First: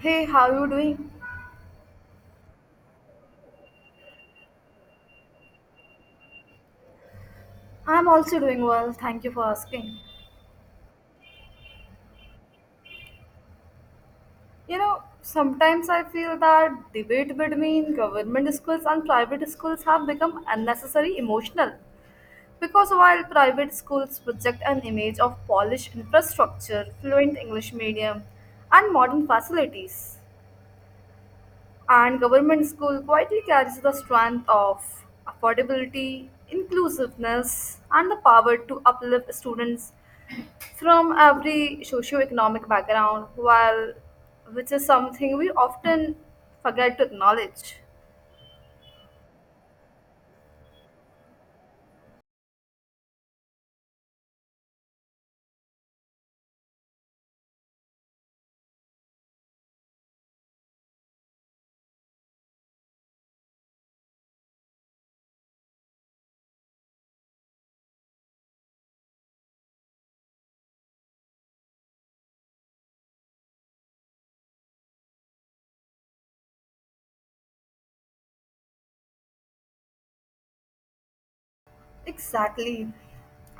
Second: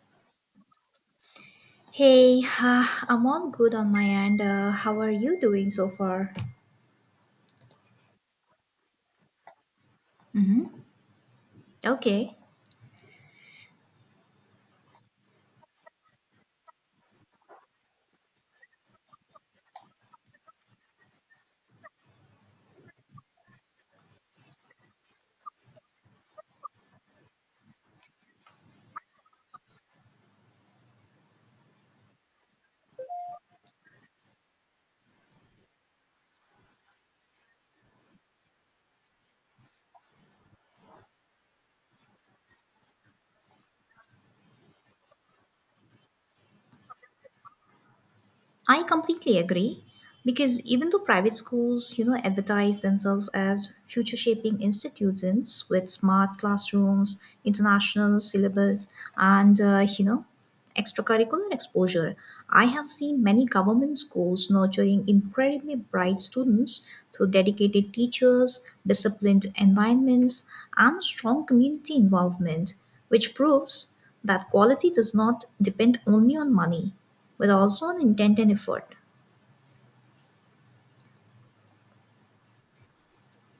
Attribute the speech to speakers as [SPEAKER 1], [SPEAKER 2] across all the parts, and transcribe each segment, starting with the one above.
[SPEAKER 1] Hey, how you doing?
[SPEAKER 2] Hey, I'm all good on my end. How are you doing so far?
[SPEAKER 1] I'm also doing well. Thank you for asking.
[SPEAKER 2] Mm-hmm. Okay.
[SPEAKER 1] You know, sometimes I feel that debate between government schools and private schools have become unnecessary emotional because while private schools project an image of polished infrastructure, fluent English medium, and modern facilities, and government school quietly carries the strength of affordability, inclusiveness, and the power to uplift students from every socio-economic background while which is something we often forget to acknowledge.
[SPEAKER 2] I completely agree because even though private schools, advertise themselves as future shaping institutions with smart classrooms, international syllabus, and extracurricular exposure, I have seen many government schools nurturing incredibly bright students through dedicated teachers, disciplined environments, and strong community involvement, which proves that quality does not depend only on money with also an intent and effort.
[SPEAKER 1] Exactly.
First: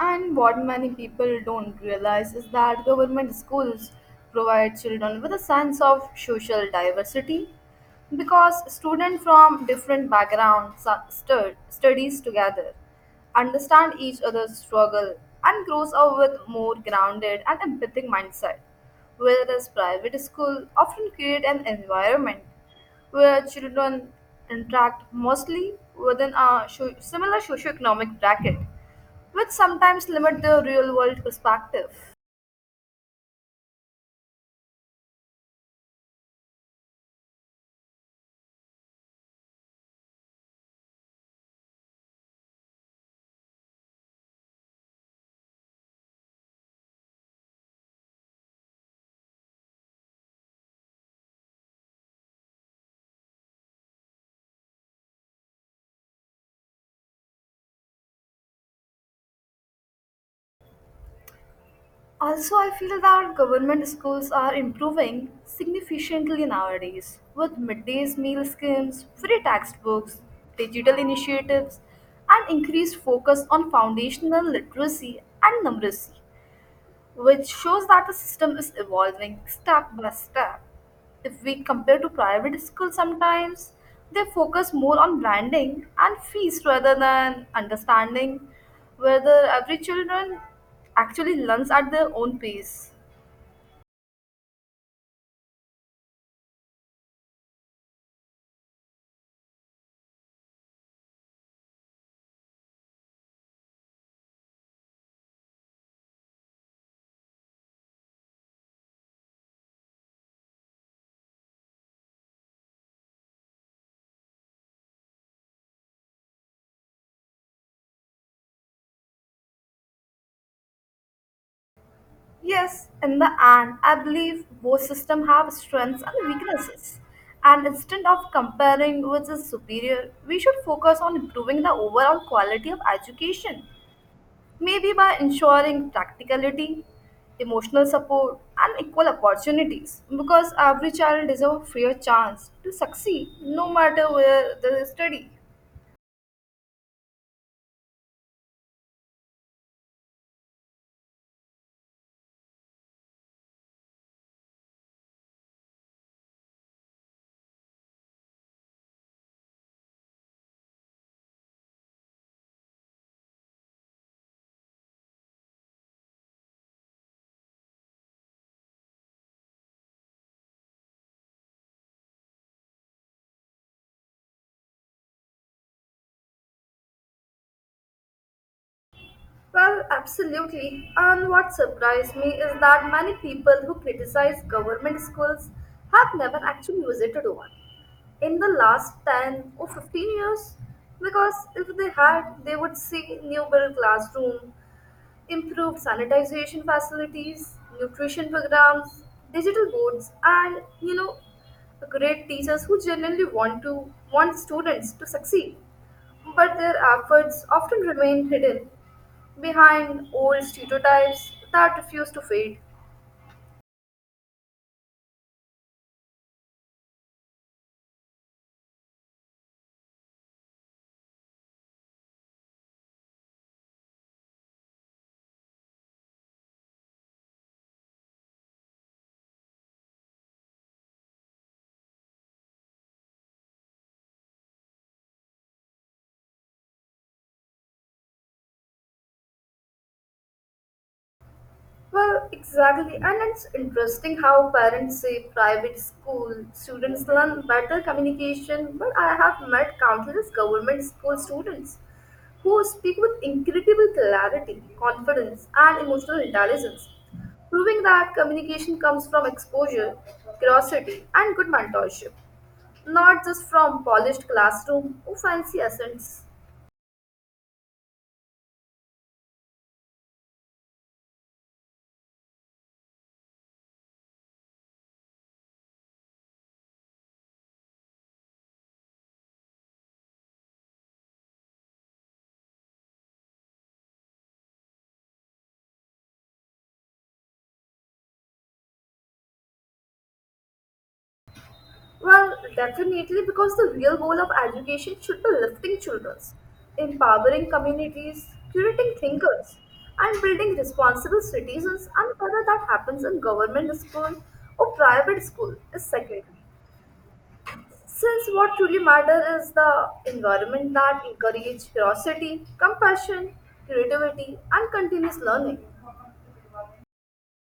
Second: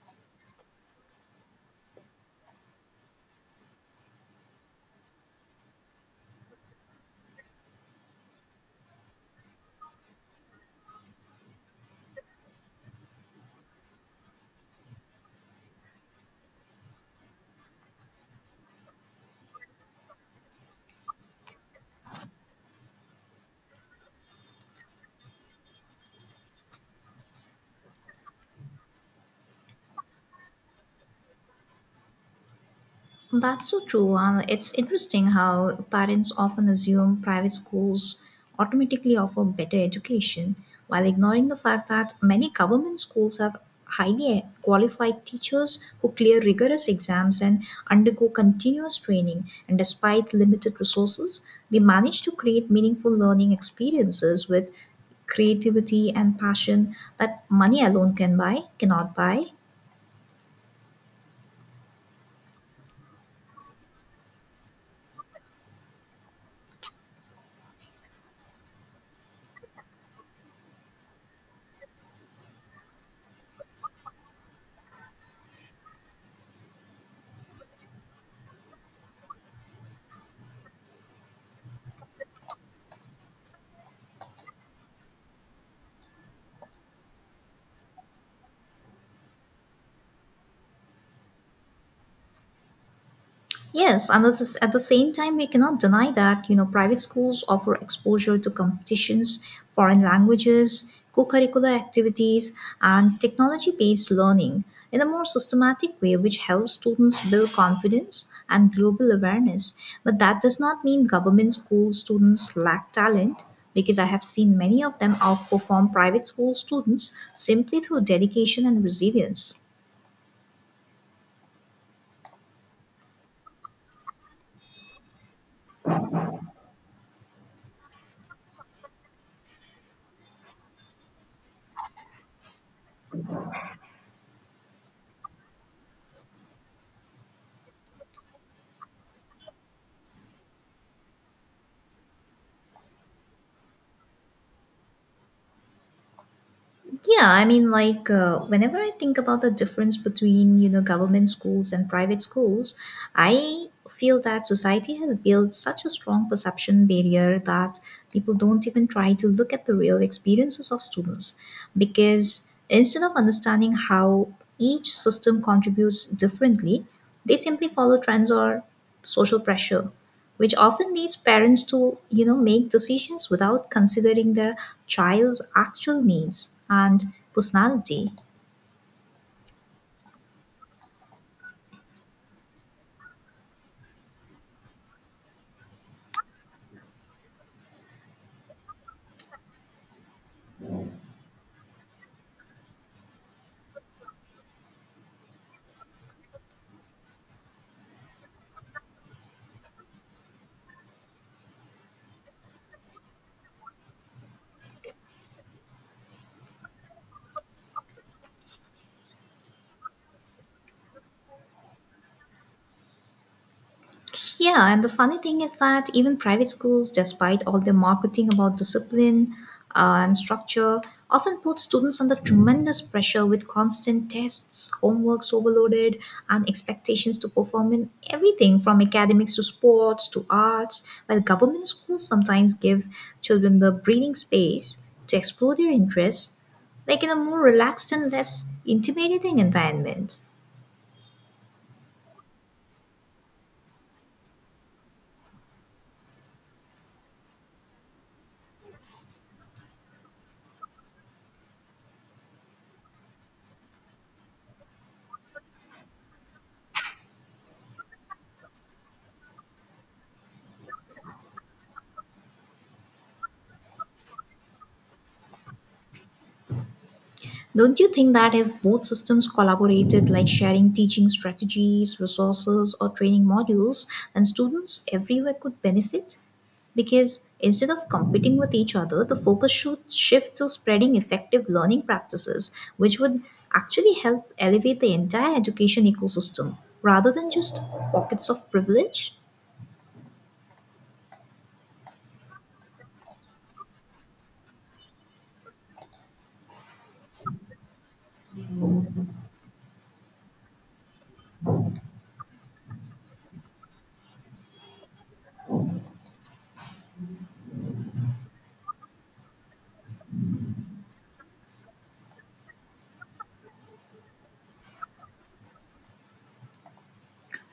[SPEAKER 1] And what many people don't realize is that government schools provide children with a sense of social diversity because students from different backgrounds studies together, understand each other's struggle, and grows up with more grounded and empathic mindset. Whereas private school often create an environment where children interact mostly within a similar socioeconomic bracket, which sometimes limit the real-world perspective.
[SPEAKER 2] That's so true. It's interesting how parents often assume private schools automatically offer better education while ignoring the fact that many government schools have highly qualified teachers who clear rigorous exams and undergo continuous training, and despite limited resources they manage to create meaningful learning experiences with creativity and passion that money alone can buy cannot buy.
[SPEAKER 1] Also, I feel that government schools are improving significantly nowadays with midday meal schemes, free textbooks, digital initiatives, and increased focus on foundational literacy and numeracy which shows that the system is evolving step by step. If we compare to private schools, sometimes they focus more on branding and fees rather than understanding whether every children actually learns at their own pace.
[SPEAKER 2] Yes, and this is, at the same time, we cannot deny that private schools offer exposure to competitions, foreign languages, co-curricular activities, and technology-based learning in a more systematic way, which helps students build confidence and global awareness. But that does not mean government school students lack talent, because I have seen many of them outperform private school students simply through dedication and resilience.
[SPEAKER 1] Yes, in the end, I believe both systems have strengths and weaknesses. And instead of comparing which is superior, we should focus on improving the overall quality of education. Maybe by ensuring practicality, emotional support, and equal opportunities, because every child deserves a fair chance to succeed no matter where they study.
[SPEAKER 2] Yeah, I mean, like, whenever I think about the difference between, government schools and private schools, I feel that society has built such a strong perception barrier that people don't even try to look at the real experiences of students. Because instead of understanding how each system contributes differently, they simply follow trends or social pressure, which often leads parents to make decisions without considering their child's actual needs and personality.
[SPEAKER 1] Well, absolutely. And what surprised me is that many people who criticize government schools have never actually visited one in the last 10 or 15 years because if they had, they would see new built classroom, improved sanitization facilities, nutrition programs, digital boards, and great teachers who genuinely want students to succeed. But their efforts often remain hidden behind old stereotypes that refuse to fade.
[SPEAKER 2] Yeah, and the funny thing is that even private schools, despite all the marketing about discipline and structure, often put students under tremendous pressure with constant tests, homeworks overloaded, and expectations to perform in everything from academics to sports to arts, while government schools sometimes give children the breathing space to explore their interests, like in a more relaxed and less intimidating environment.
[SPEAKER 1] Well, exactly. And it's interesting how parents say private school students learn better communication, but I have met countless government school students who speak with incredible clarity, confidence, and emotional intelligence, proving that communication comes from exposure, curiosity, and good mentorship, not just from polished classroom or fancy accents.
[SPEAKER 2] Don't you think that if both systems collaborated, like sharing teaching strategies, resources, or training modules, then students everywhere could benefit? Because instead of competing with each other, the focus should shift to spreading effective learning practices, which would actually help elevate the entire education ecosystem rather than just pockets of privilege.
[SPEAKER 1] Well, definitely, because the real goal of education should be lifting children, empowering communities, curating thinkers, and building responsible citizens. And whether that happens in government school or private school is secondary. Since what truly matters is the environment that encourages curiosity, compassion, creativity, and continuous learning.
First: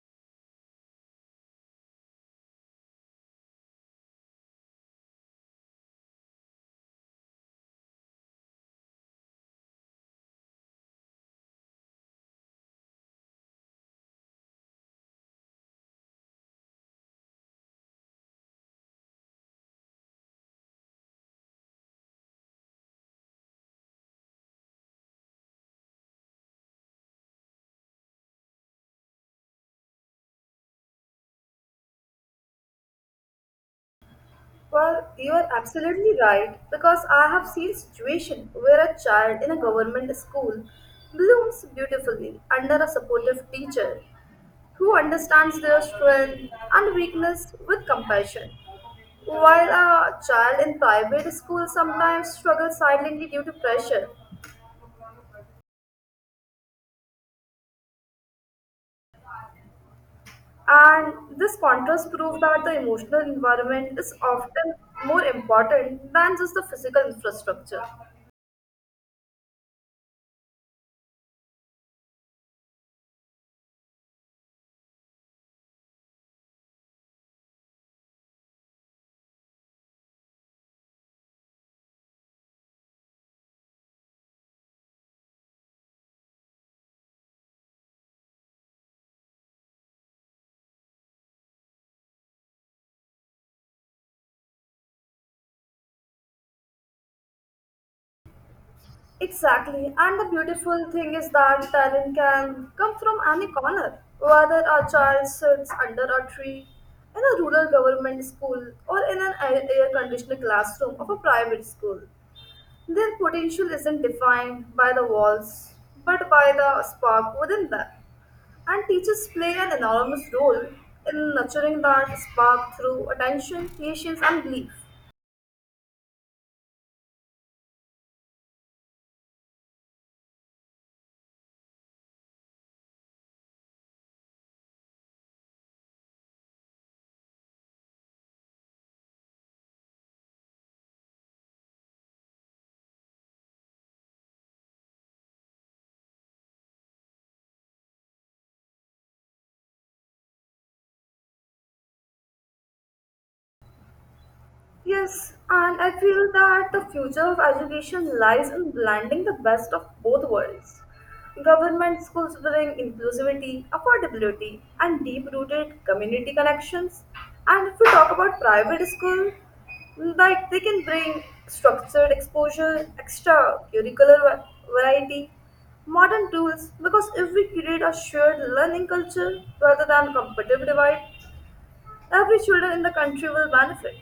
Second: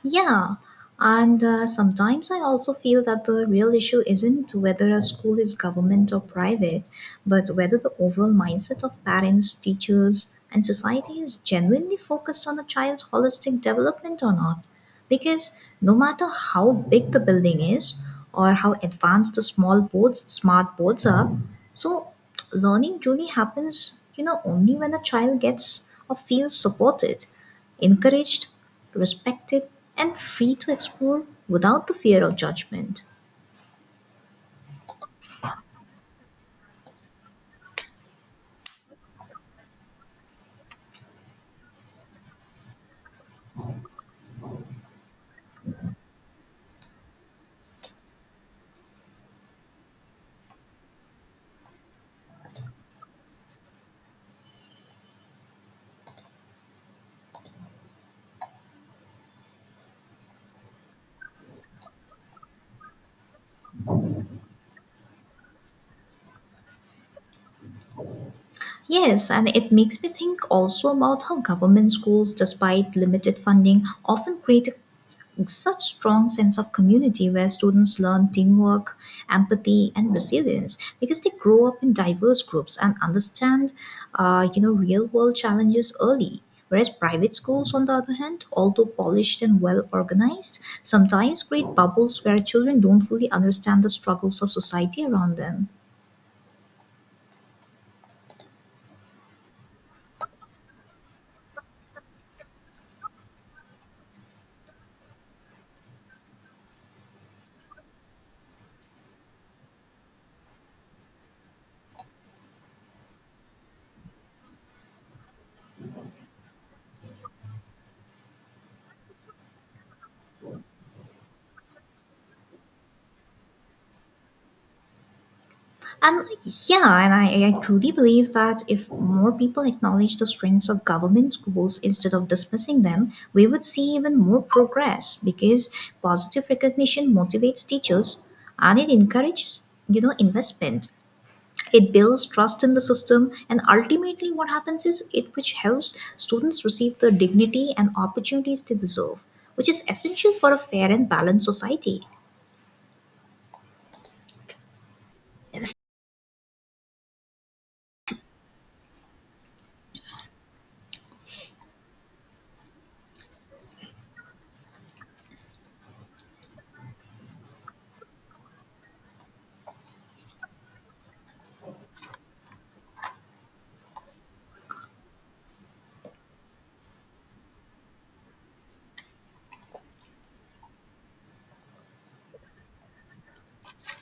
[SPEAKER 2] Yeah, and sometimes I also feel that the real issue isn't whether a school is government or private, but whether the overall mindset of parents, teachers, and society is genuinely focused on a child's holistic development or not. Because no matter how big the building is or how advanced the small boards, smart boards are, so learning truly happens, only when a child gets or feels supported, encouraged, respected, and free to explore without the fear of judgment.
[SPEAKER 1] Well, you are absolutely right because I have seen situation where a child in a government school blooms beautifully under a supportive teacher who understands their strength and weakness with compassion. While a child in private school sometimes struggles silently due to pressure, and this contrast proves that the emotional environment is often more important than just the physical infrastructure.
[SPEAKER 2] Yes, and it makes me think also about how government schools, despite limited funding, often create a, such strong sense of community where students learn teamwork, empathy, and resilience because they grow up in diverse groups and understand, real world challenges early. Whereas private schools, on the other hand, although polished and well organized, sometimes create bubbles where children don't fully understand the struggles of society around them.
[SPEAKER 1] Exactly. And the beautiful thing is that talent can come from any corner, whether a child sits under a tree, in a rural government school, or in an air conditioned classroom of a private school. Their potential isn't defined by the walls, but by the spark within them. And teachers play an enormous role in nurturing that spark through attention, patience, and belief.
[SPEAKER 2] And yeah, and I truly believe that if more people acknowledge the strengths of government schools instead of dismissing them, we would see even more progress because positive recognition motivates teachers and it encourages, investment. It builds trust in the system, and ultimately, what happens is it which helps students receive the dignity and opportunities they deserve, which is essential for a fair and balanced society.
[SPEAKER 1] Yes, and I feel that the future of education lies in blending the best of both worlds. Government schools bring inclusivity, affordability, and deep rooted community connections. And if we talk about private school, like they can bring structured exposure, extra curricular variety, modern tools, because if we create a shared learning culture rather than competitive divide, every children in the country will benefit.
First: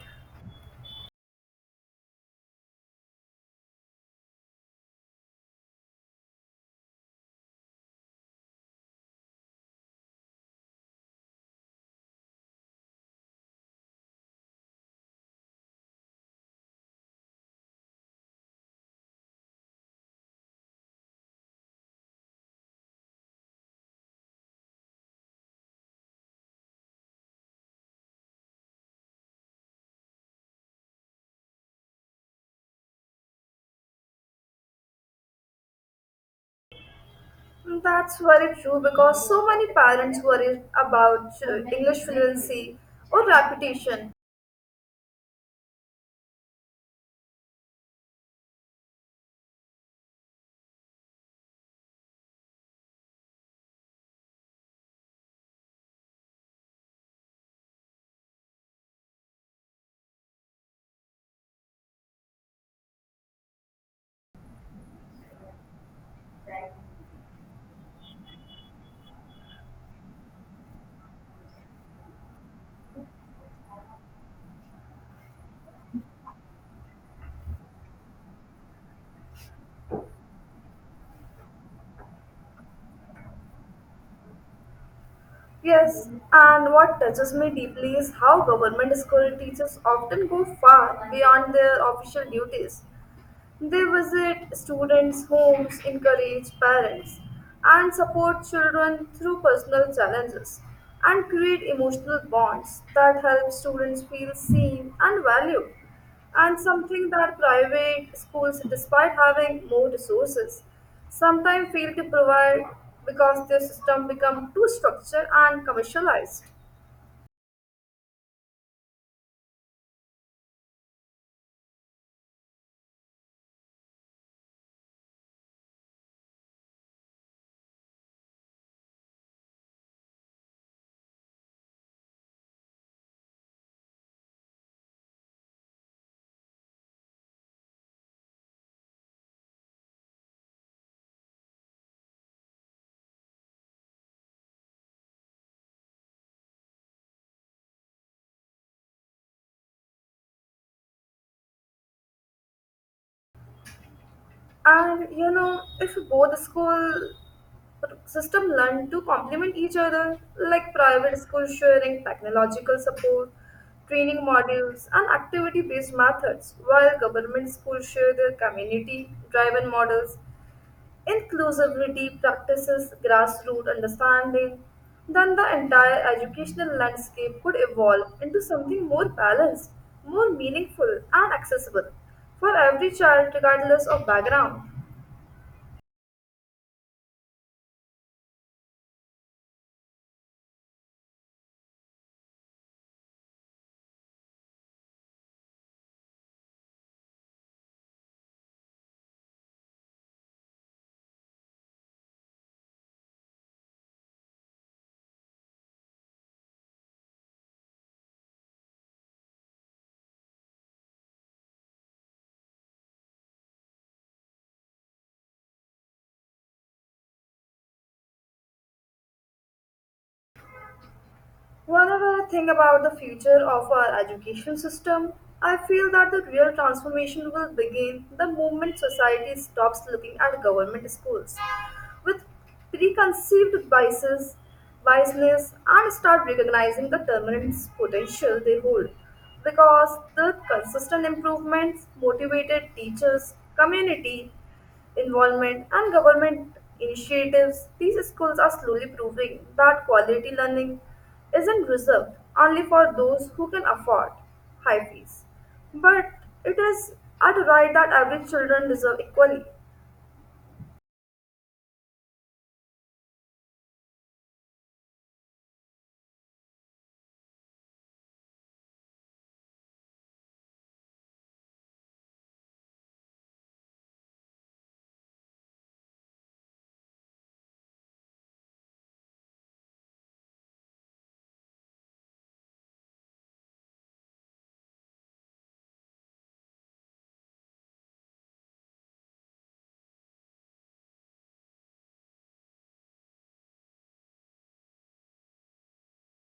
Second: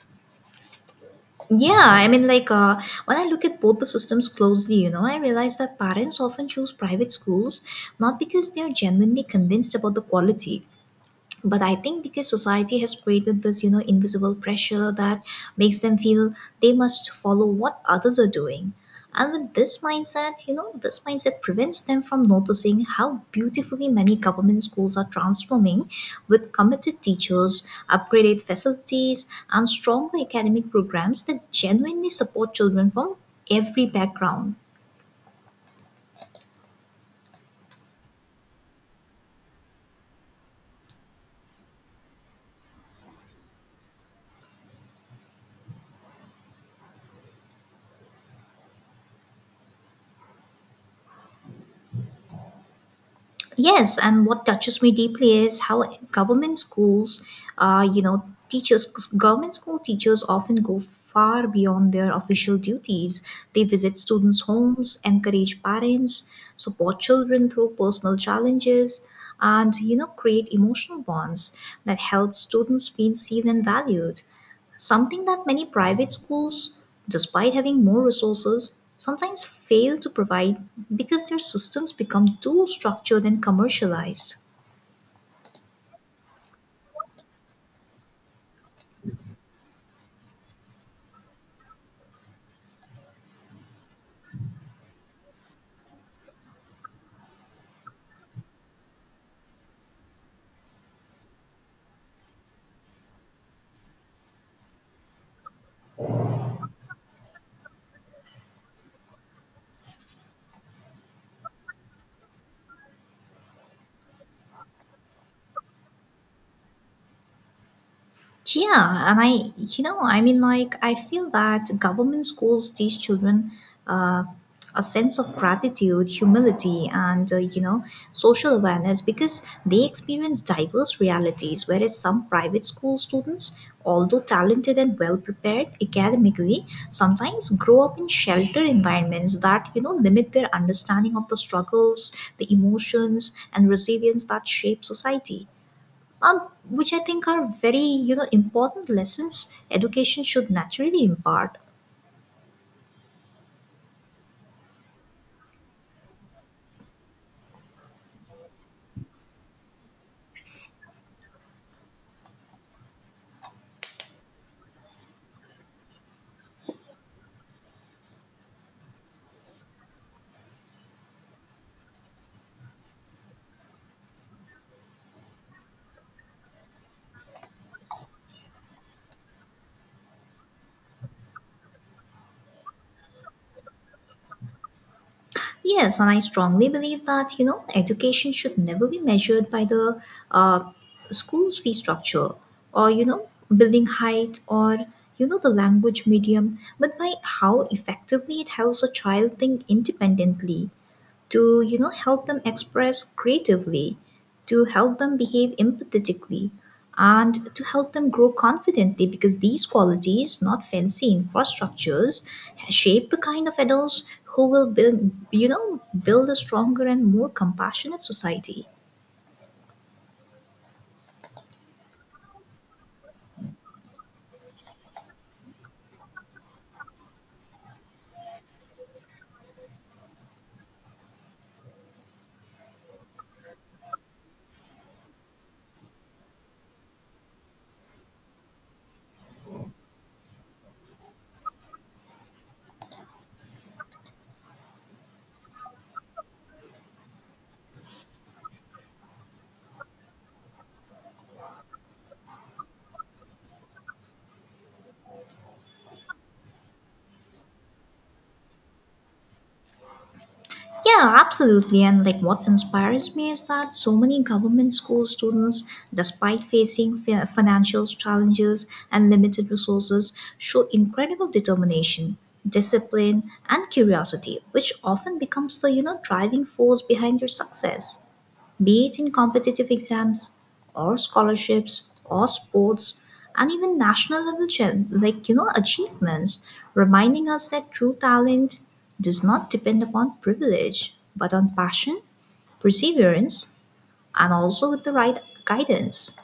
[SPEAKER 2] Yeah, I mean, like, when I look at both the systems closely, I realize that parents often choose private schools not because they're genuinely convinced about the quality, but I think because society has created this invisible pressure that makes them feel they must follow what others are doing, and with this mindset, this mindset prevents them from noticing how beautifully many government schools are transforming with committed teachers, upgraded facilities, and stronger academic programs that genuinely support children from every background.
[SPEAKER 1] That's very true because so many parents worry about English fluency or reputation.
[SPEAKER 2] Yes, and what touches me deeply is how government schools, uh, you know, teachers, government school teachers often go far beyond their official duties. They visit students' homes, encourage parents, support children through personal challenges, and, create emotional bonds that help students feel seen and valued. Something that many private schools, despite having more resources, sometimes fail to provide because their systems become too structured and commercialized.
[SPEAKER 1] Yes, and what touches me deeply is how government school teachers often go far beyond their official duties. They visit students' homes, encourage parents, and support children through personal challenges and create emotional bonds that help students feel seen and valued. And something that private schools, despite having more resources, sometimes fail to provide because their system become too structured and commercialized.
[SPEAKER 2] Yeah, and I, you know, I mean, like, I feel that government schools teach children uh, a sense of gratitude, humility, and, social awareness because they experience diverse realities. Whereas some private school students, although talented and well prepared academically, sometimes grow up in sheltered environments that, limit their understanding of the struggles, the emotions, and resilience that shape society, um, which I think are very important lessons education should naturally impart.
[SPEAKER 1] And if both school system learn to complement each other, like private school sharing technological support, training modules, and activity based methods, while government schools share their community driven models, inclusivity practices, grassroots understanding. Then the entire educational landscape could evolve into something more balanced, more meaningful, and accessible for every child, regardless of background.
[SPEAKER 2] Yes, and I strongly believe that education should never be measured by the uh, school's fee structure or building height or the language medium, but by how effectively it helps a child think independently, to help them express creatively, to help them behave empathetically, and to help them grow confidently, because these qualities, not fancy infrastructures, shape the kind of adults who will build you know build a stronger and more compassionate society.
[SPEAKER 1] Whenever I think about the future of our education system, I feel that the real transformation will begin the moment society stops looking at government schools with preconceived biases, biasness, and start recognizing the tremendous potential they hold. Because the consistent improvements, motivated teachers, community involvement, and government initiatives, these schools are slowly proving that quality learning isn't reserved only for those who can afford high fees, but it is at a right that every children deserve equally.
[SPEAKER 2] Yeah, absolutely. And like what inspires me is that so many government school students, despite facing financial challenges and limited resources, show incredible determination, discipline, and curiosity, which often becomes the, driving force behind their success, be it in competitive exams or scholarships or sports and even national level achievements, reminding us that true talent does not depend upon privilege but on passion, perseverance, and also with the right guidance.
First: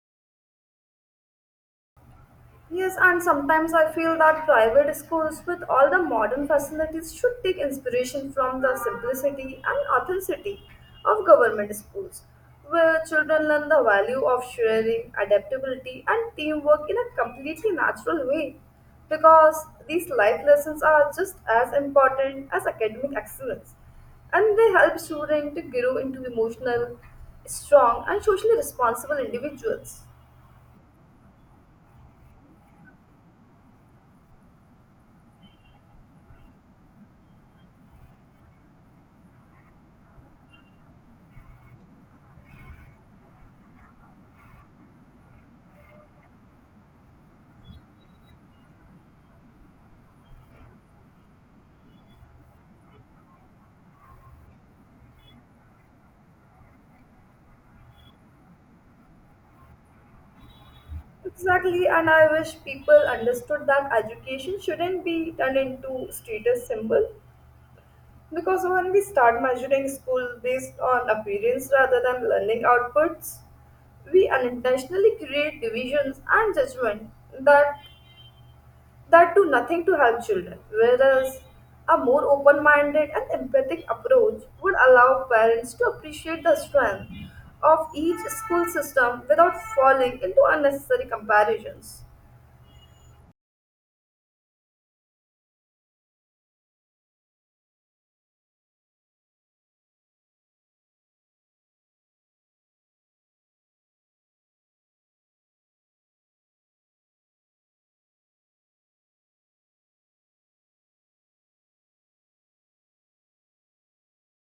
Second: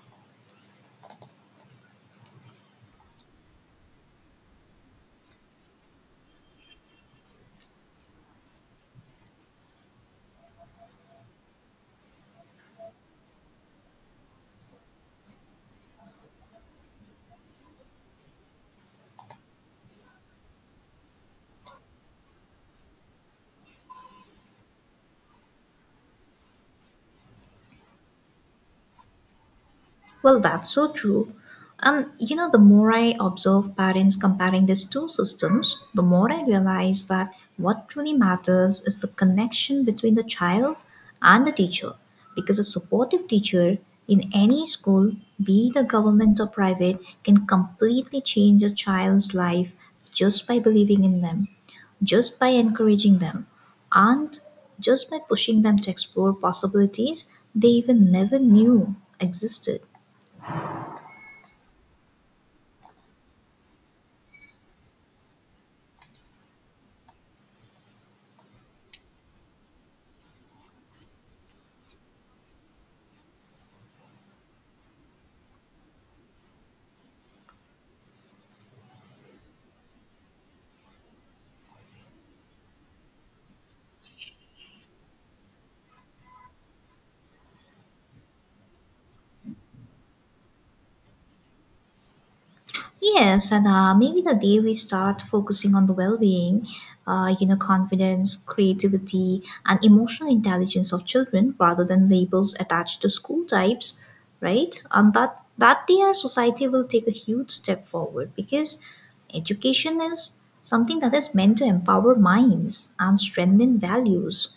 [SPEAKER 1] Yes, and sometimes I feel that private schools with all the modern facilities should take inspiration from the simplicity and authenticity of government schools, where children learn the value of sharing, adaptability, and teamwork in a completely natural way. Because these life lessons are just as important as academic excellence, and they help students to grow into emotional, strong, and socially responsible individuals.
[SPEAKER 2] Well, that's so true. And you know, the more I observe parents comparing these two systems, the more I realize that what truly matters is the connection between the child and the teacher. Because a supportive teacher in any school, be it a government or private, can completely change a child's life just by believing in them, just by encouraging them, and just by pushing them to explore possibilities they even never knew existed.
[SPEAKER 1] Exactly, and I wish people understood that education shouldn't be turned into status symbol because when we start measuring school based on appearance rather than learning outputs, we unintentionally create divisions and judgment that that do nothing to help children. Whereas a more open-minded and empathic approach would allow parents to appreciate the strength of each school system without falling into unnecessary comparisons.
[SPEAKER 2] Yes, and maybe the day we start focusing on the well-being, confidence, creativity, and emotional intelligence of children rather than labels attached to school types, right? And that day our society will take a huge step forward because education is something that is meant to empower minds and strengthen values,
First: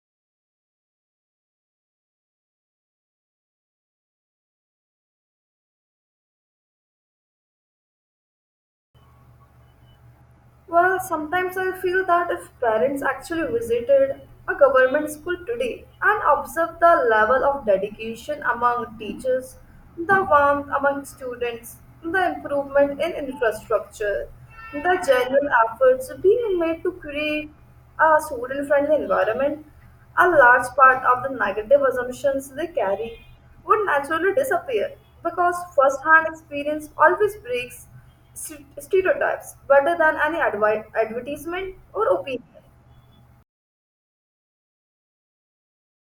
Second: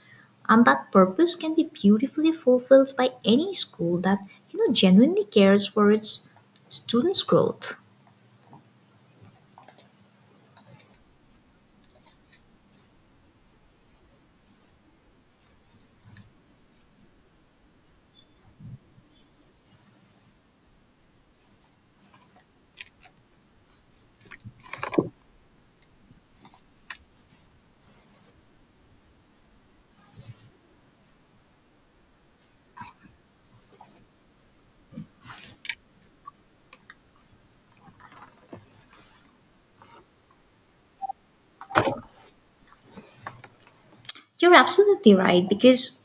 [SPEAKER 2] and that purpose can be beautifully fulfilled by any school that genuinely cares for its students' growth.
[SPEAKER 1] Well, sometimes I feel that if parents actually visited a government school today and observed the level of dedication among teachers, the warmth among students, the improvement in infrastructure, the general efforts being made to create a student friendly environment, a large part of the negative assumptions they carry would naturally disappear because first hand experience always breaks stereotypes better than any advertisement or opinion.
[SPEAKER 2] You're absolutely right because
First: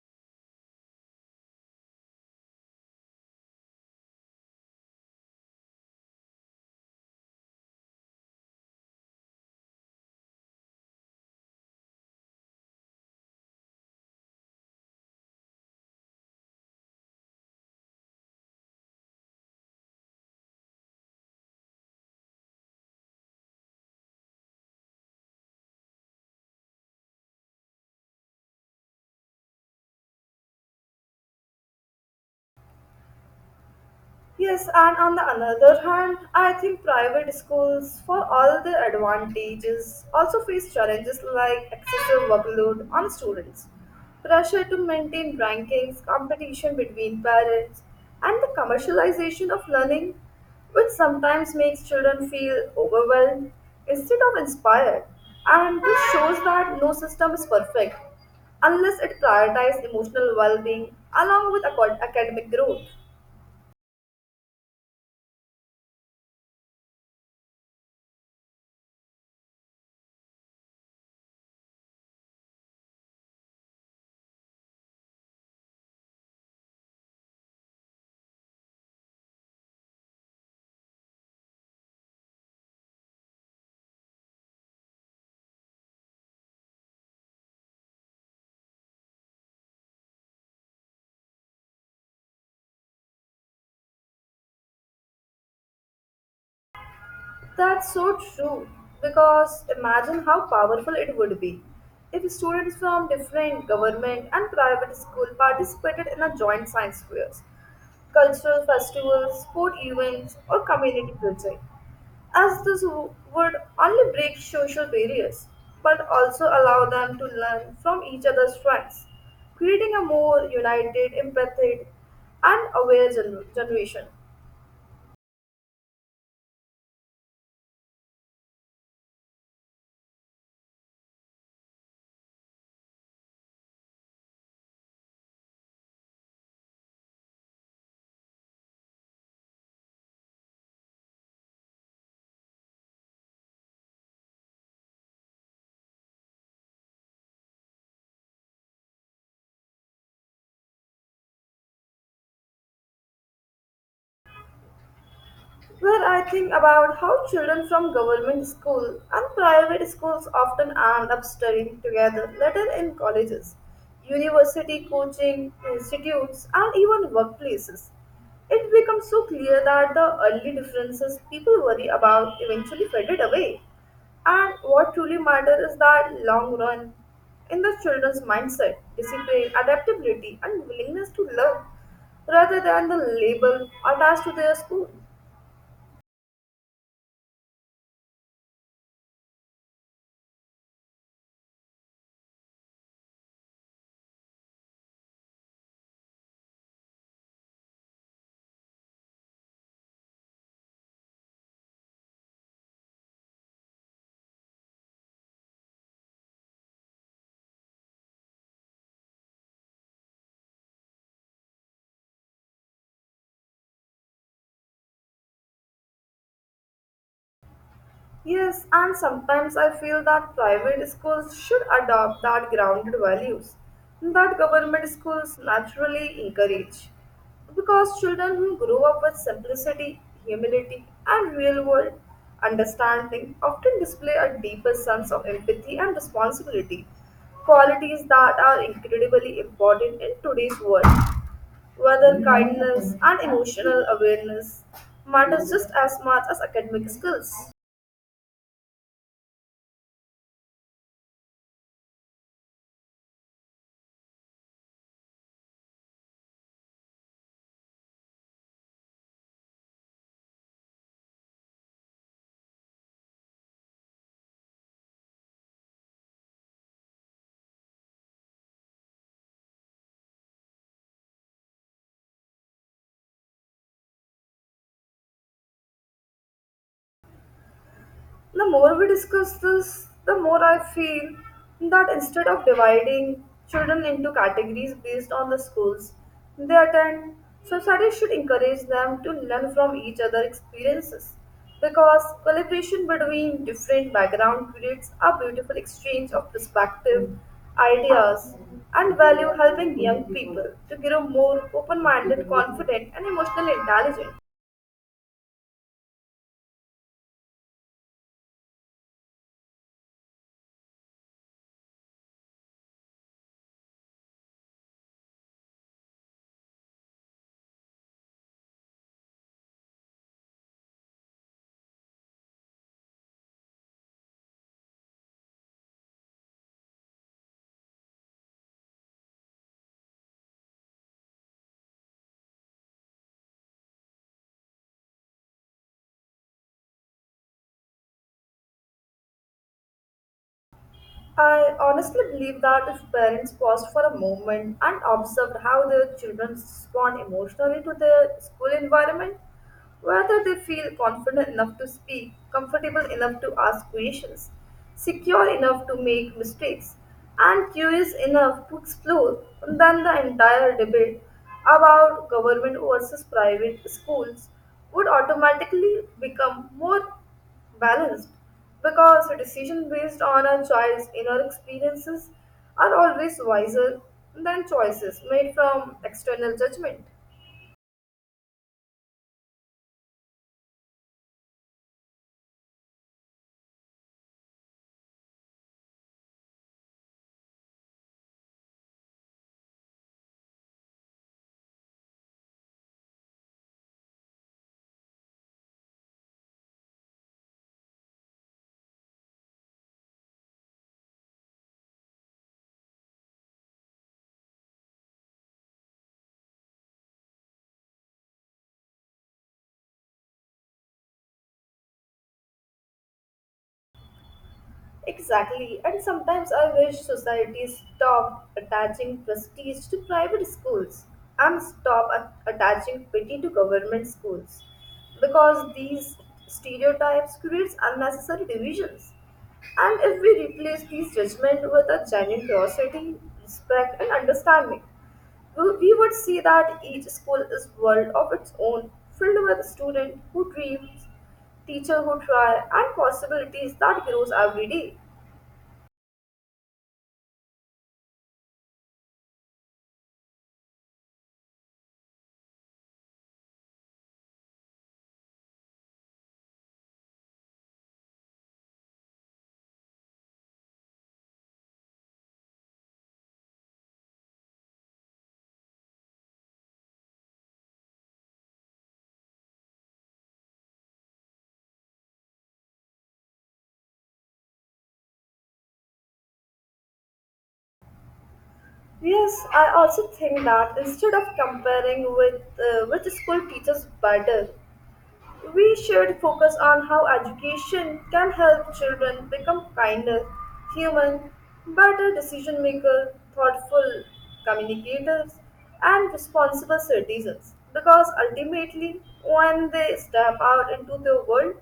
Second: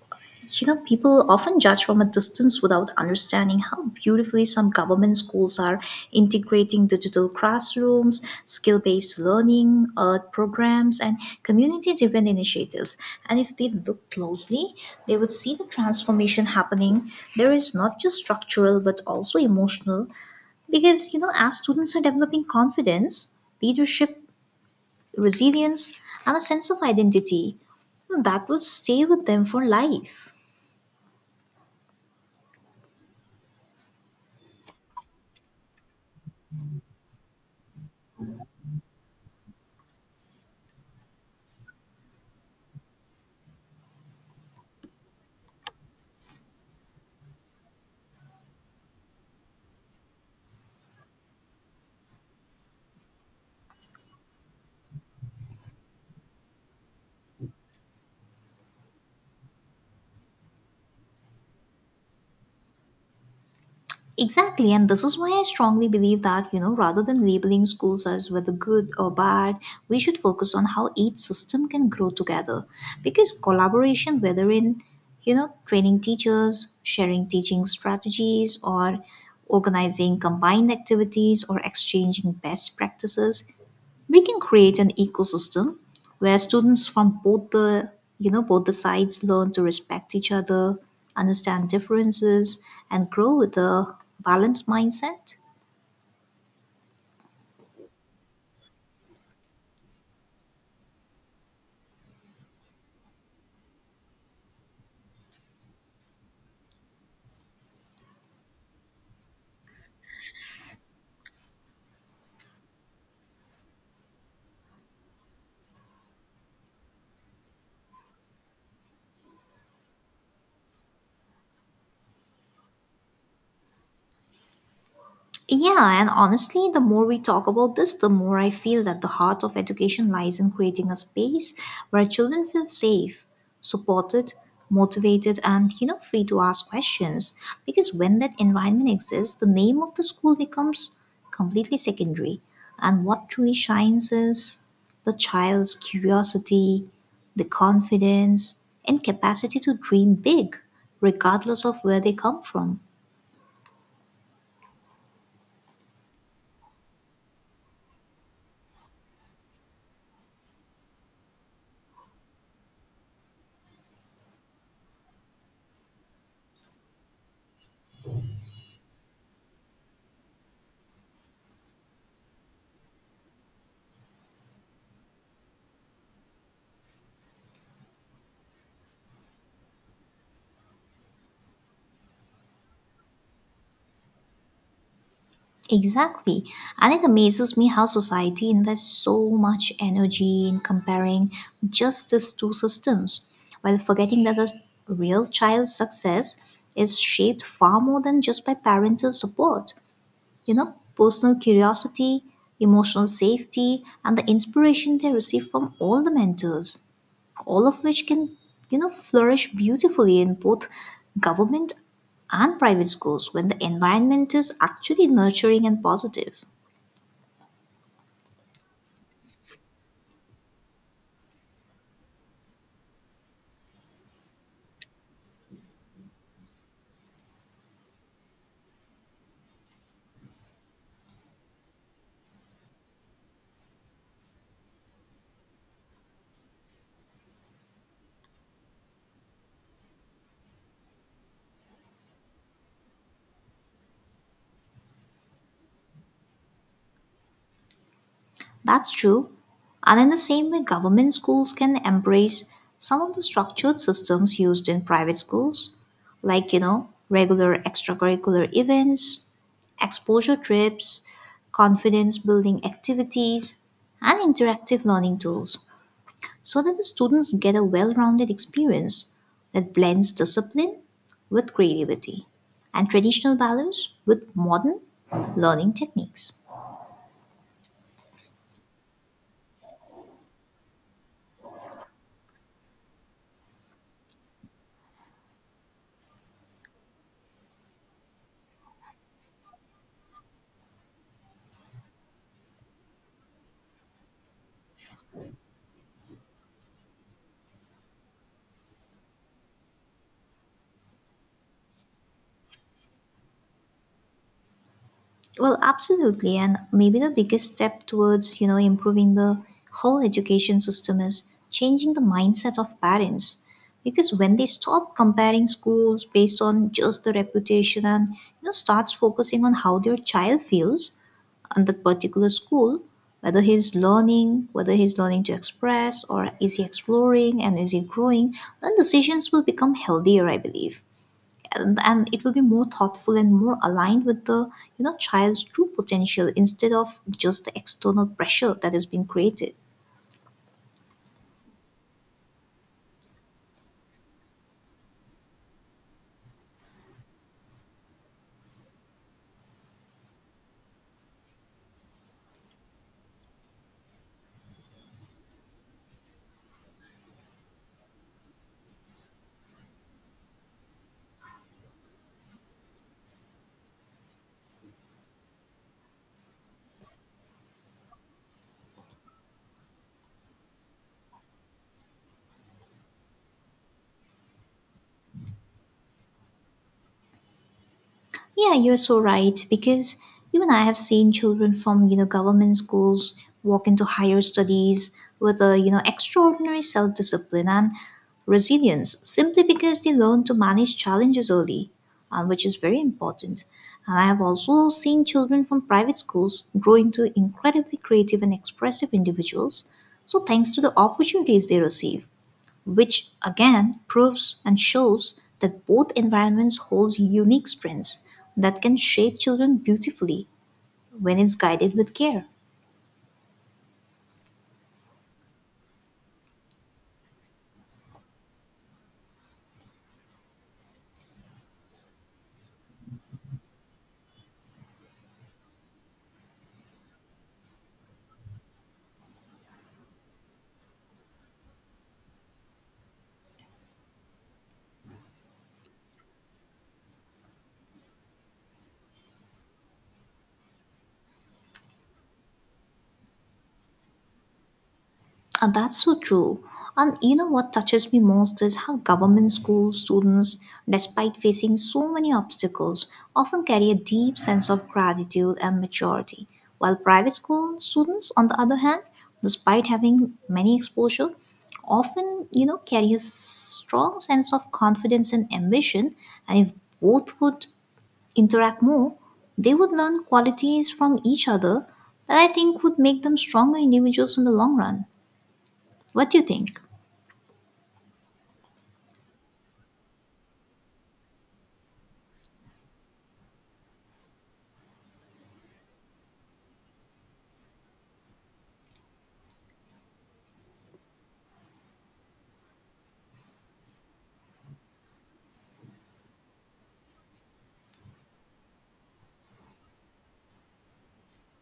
[SPEAKER 2] people often judge from a distance without understanding how beautifully some government schools are integrating digital classrooms, skill-based learning, art programs and community-driven initiatives. And if they look closely, they would see the transformation happening. There is not just structural but also emotional, because as students are developing confidence, leadership, resilience, and a sense of identity that will stay with them for life.
[SPEAKER 1] Yes, and on the another hand, I think private schools, for all their advantages, also face challenges like excessive workload on students, pressure to maintain rankings, competition between parents, and the commercialization of learning, which sometimes makes children feel overwhelmed instead of inspired. And this shows that no system is perfect unless it prioritizes emotional well being along with academic growth.
[SPEAKER 2] Exactly, and this is why I strongly believe that, rather than labeling schools as whether good or bad, we should focus on how each system can grow together. Because collaboration, whether in, training teachers, sharing teaching strategies, or organizing combined activities, or exchanging best practices, we can create an ecosystem where students from both the sides learn to respect each other, understand differences, and grow with a balanced mindset.
[SPEAKER 1] That's so true. Because imagine how powerful it would be if students from different government and private school participated in a joint science fairs, cultural festivals, sport events, or community project. As this would only break social barriers, but also allow them to learn from each other's strengths, creating a more united, empathetic, and aware generation.
[SPEAKER 2] Yeah, and honestly, the more we talk about this, the more I feel that the heart of education lies in creating a space where children feel safe, supported, motivated, and free to ask questions. Because when that environment exists, the name of the school becomes completely secondary, and what truly shines is the child's curiosity, the confidence, and capacity to dream big, regardless of where they come from.
[SPEAKER 1] Where I think about how children from government school and private schools often end up studying together later in colleges, university coaching institutes, and even workplaces. It becomes so clear that the early differences people worry about eventually faded away. And what truly matters is that long run in the children's mindset, discipline, adaptability, and willingness to learn rather than the label attached to their school.
[SPEAKER 2] Exactly. And it amazes me how society invests so much energy in comparing just these two systems, while forgetting that the real child's success is shaped far more than just by parental support. Personal curiosity, emotional safety, and the inspiration they receive from all the mentors, all of which can flourish beautifully in both government and private schools when the environment is actually nurturing and positive.
[SPEAKER 1] Yes, and sometimes I feel that private schools should adopt that grounded values that government schools naturally encourage. Because children who grow up with simplicity, humility, and real world understanding often display a deeper sense of empathy and responsibility, qualities that are incredibly important in today's world, whether kindness and emotional awareness matters just as much as academic skills.
[SPEAKER 2] That's true. And in the same way, government schools can embrace some of the structured systems used in private schools, like regular extracurricular events, exposure trips, confidence building activities, and interactive learning tools, so that the students get a well rounded experience that blends discipline with creativity, and traditional values with modern learning techniques.
[SPEAKER 1] The more we discuss this, the more I feel that instead of dividing children into categories based on the schools they attend, society should encourage them to learn from each other' experiences because collaboration between different backgrounds creates a beautiful exchange of perspective, ideas, and value, helping young people to grow more open minded, confident, and emotionally intelligent.
[SPEAKER 2] Well, absolutely. And maybe the biggest step towards, improving the whole education system is changing the mindset of parents. Because when they stop comparing schools based on just the reputation and, starts focusing on how their child feels, on that particular school, whether he's learning to express, or is he exploring, and is he growing, then decisions will become healthier, I believe. And it will be more thoughtful and more aligned with the child's true potential, instead of just the external pressure that has been created.
[SPEAKER 1] I honestly believe that if parents paused for a moment and observed how their children respond emotionally to their school environment, whether they feel confident enough to speak, comfortable enough to ask questions, secure enough to make mistakes, and curious enough to explore. And then the entire debate about government versus private schools would automatically become more balanced because decisions based on a child's inner experiences are always wiser than choices made from external judgment.
[SPEAKER 2] Yeah, you're so right, because even I have seen children from government schools walk into higher studies with a extraordinary self-discipline and resilience, simply because they learn to manage challenges early, which is very important. And I have also seen children from private schools grow into incredibly creative and expressive individuals. So thanks to the opportunities they receive, which again proves and shows that both environments hold unique strengths that can shape children beautifully when it's guided with care.
[SPEAKER 1] Exactly, and sometimes I wish society stopped attaching prestige to private schools and stop attaching pity to government schools because these stereotypes creates unnecessary divisions. And if we replace these judgment with a genuine curiosity, respect, and understanding, we would see that each school is world of its own, filled with students who dreams, teacher who try, and possibilities that grows every day.
[SPEAKER 2] That's so true. And you know what touches me most is how government school students, despite facing so many obstacles, often carry a deep sense of gratitude and maturity. While private school students, on the other hand, despite having many exposure, often carry a strong sense of confidence and ambition. And if both would interact more, they would learn qualities from each other that I think would make them stronger individuals in the long run. What do you think?
[SPEAKER 1] Yes, I also think that instead of comparing with which school teaches better, we should focus on how education can help children become kinder, human, better decision maker, thoughtful communicators, and responsible citizens. Because ultimately, when they step out into the world,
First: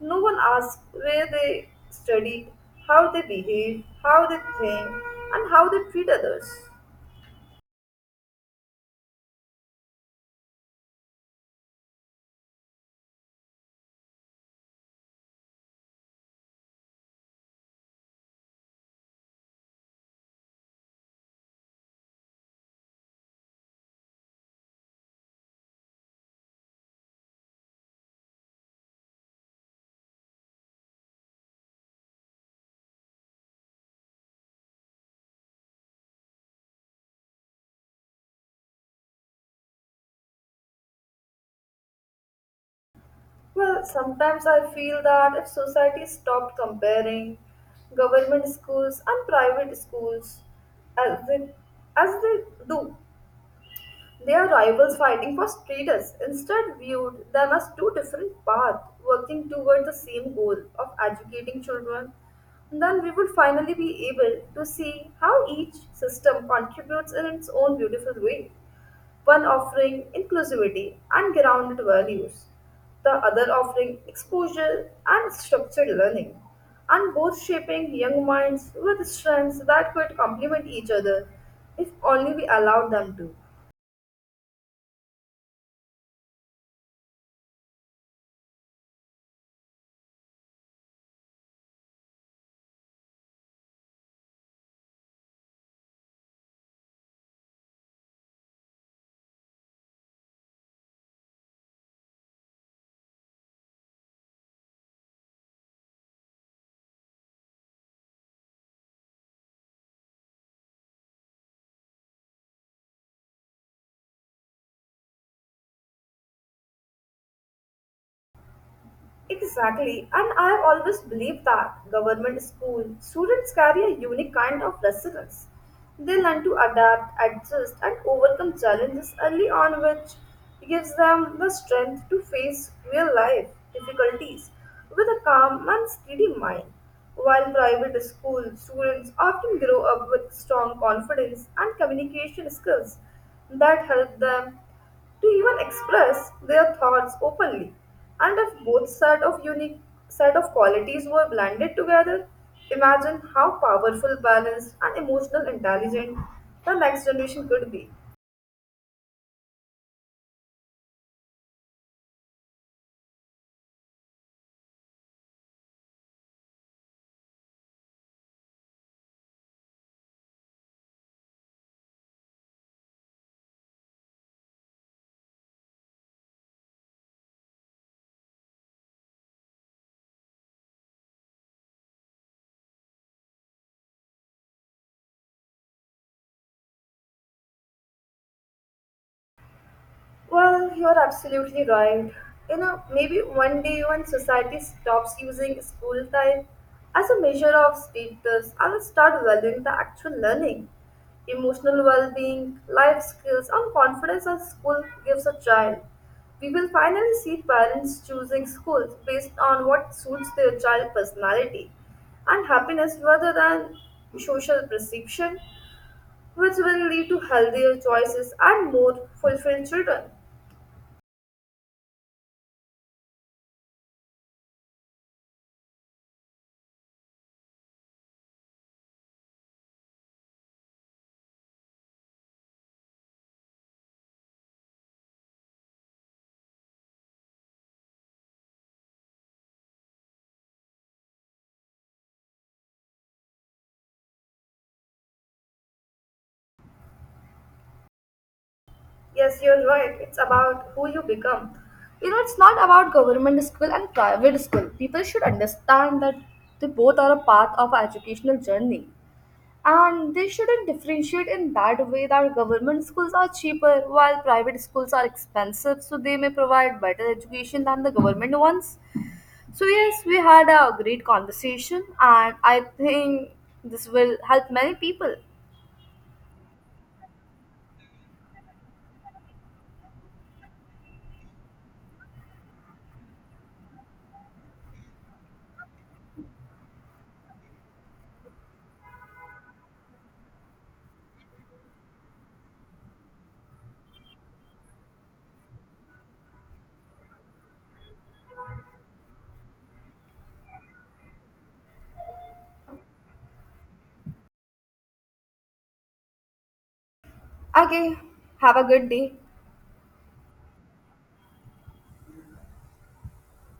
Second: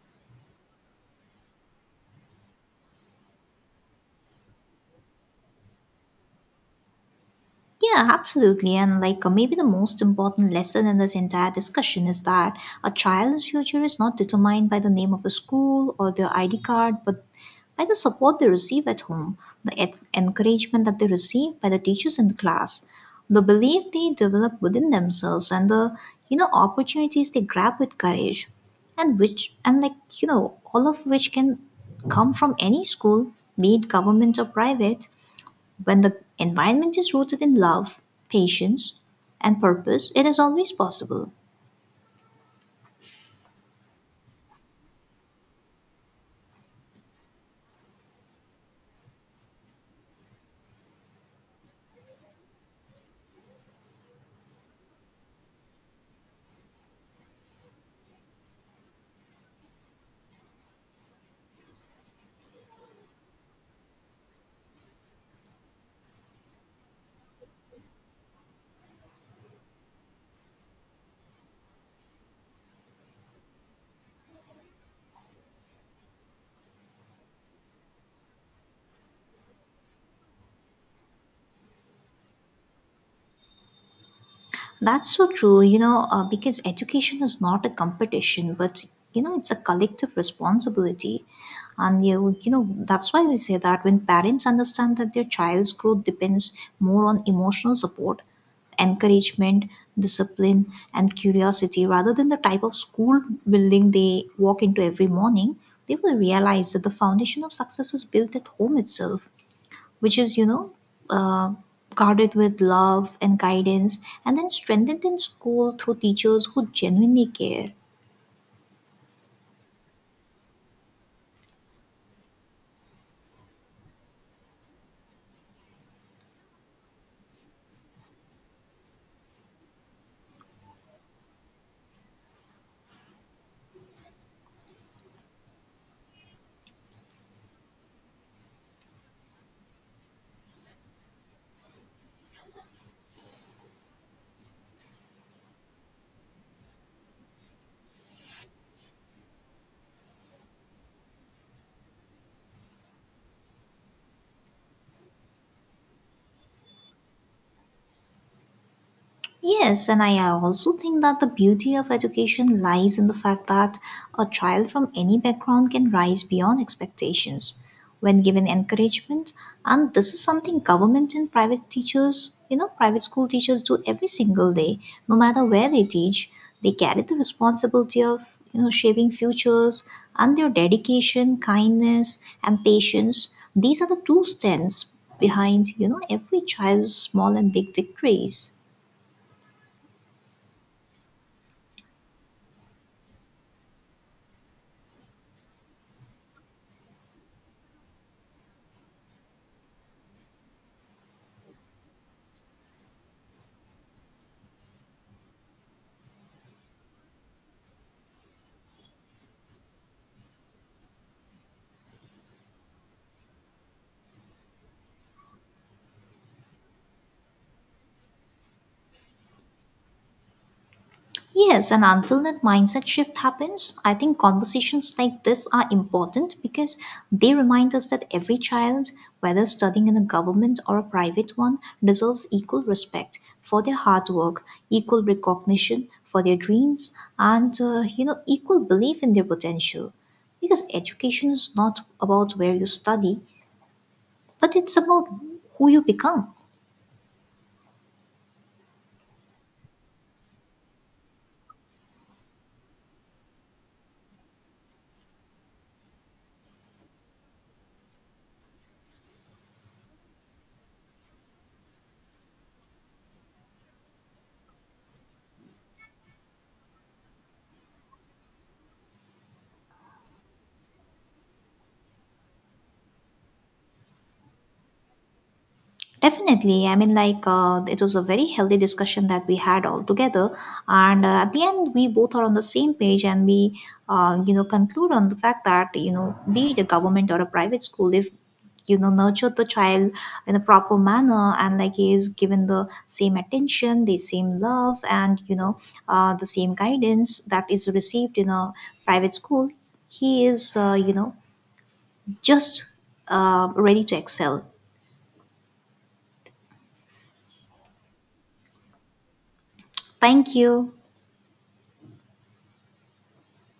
[SPEAKER 1] no one asks where they studied, how they behave, how they think, and how they treat others.
[SPEAKER 2] Yeah, absolutely. And like Maybe the most important lesson in this entire discussion is that a child's future is not determined by the name of a school or their ID card, but by the support they receive at home, the encouragement that they receive by the teachers in the class, the belief they develop within themselves, and the opportunities they grab with courage, and which and like all of which can come from any school, be it government or private. When the environment is rooted in love, patience, and purpose, it is always possible.
[SPEAKER 1] Well, sometimes I feel that if society stopped comparing government schools and private schools as they, as they do, they are rivals fighting for status, instead viewed them as two different paths working toward the same goal of educating children, then we would finally be able to see how each system contributes in its own beautiful way one offering inclusivity and grounded values, the other offering exposure and structured learning, and both shaping young minds with strengths that could complement each other if only we allowed them to.
[SPEAKER 2] That's so true, because education is not a competition, but it's a collective responsibility. And you know, That's why we say that when parents understand that their child's growth depends more on emotional support, encouragement, discipline, and curiosity, rather than the type of school building they walk into every morning, they will realize that the foundation of success is built at home itself, which is, uh, guarded with love and guidance, and then strengthened in school through teachers who genuinely care.
[SPEAKER 1] Exactly, and I have always believed that government school students carry a unique kind of resilience. They learn to adapt, adjust, and overcome challenges early on, which gives them the strength to face real life difficulties with a calm and steady mind. While private school students often grow up with strong confidence and communication skills that help them to even express their thoughts openly. And if both set of unique set of qualities were blended together, imagine how powerful, balanced, and emotional intelligent the next generation could be.
[SPEAKER 2] Yes, and I also think that the beauty of education lies in the fact that a child from any background can rise beyond expectations when given encouragement. And this is something government and private teachers you know private school teachers do every single day. No matter where they teach, they carry the responsibility of shaping futures, and their dedication, kindness, and patience, these are the true strengths behind every child's small and big victories.
[SPEAKER 1] Well, you're absolutely right. You know, maybe one day when society stops using school time as a measure of status, I'll start valuing the actual learning, emotional well being, life skills, and confidence that school gives a child. We will finally see parents choosing schools based on what suits their child's personality and happiness rather than social perception, which will lead to healthier choices and more fulfilled children.
[SPEAKER 2] Yes, and until that mindset shift happens, I think conversations like this are important, because they remind us that every child, whether studying in a government or a private one, deserves equal respect for their hard work, equal recognition for their dreams, and equal belief in their potential. Because education is not about where you study, but it's about who you become.
[SPEAKER 1] Yes, you're right. It's about who you become. You know, it's not about government school and private school. People should understand that they both are a part of our educational journey. And they shouldn't differentiate in that way that government schools are cheaper while private schools are expensive, so they may provide better education than the government ones. So, yes, we had a great conversation, and I think this will help many people.
[SPEAKER 2] Definitely. It was a very healthy discussion that we had all together. And at the end, we both are on the same page, and we conclude on the fact that, be it a government or a private school, if, nurture the child in a proper manner, and, like, he is given the same attention, the same love, and, the same guidance that is received in a private school, he is just ready to excel.
[SPEAKER 1] Okay, have a good day.
[SPEAKER 2] Thank you.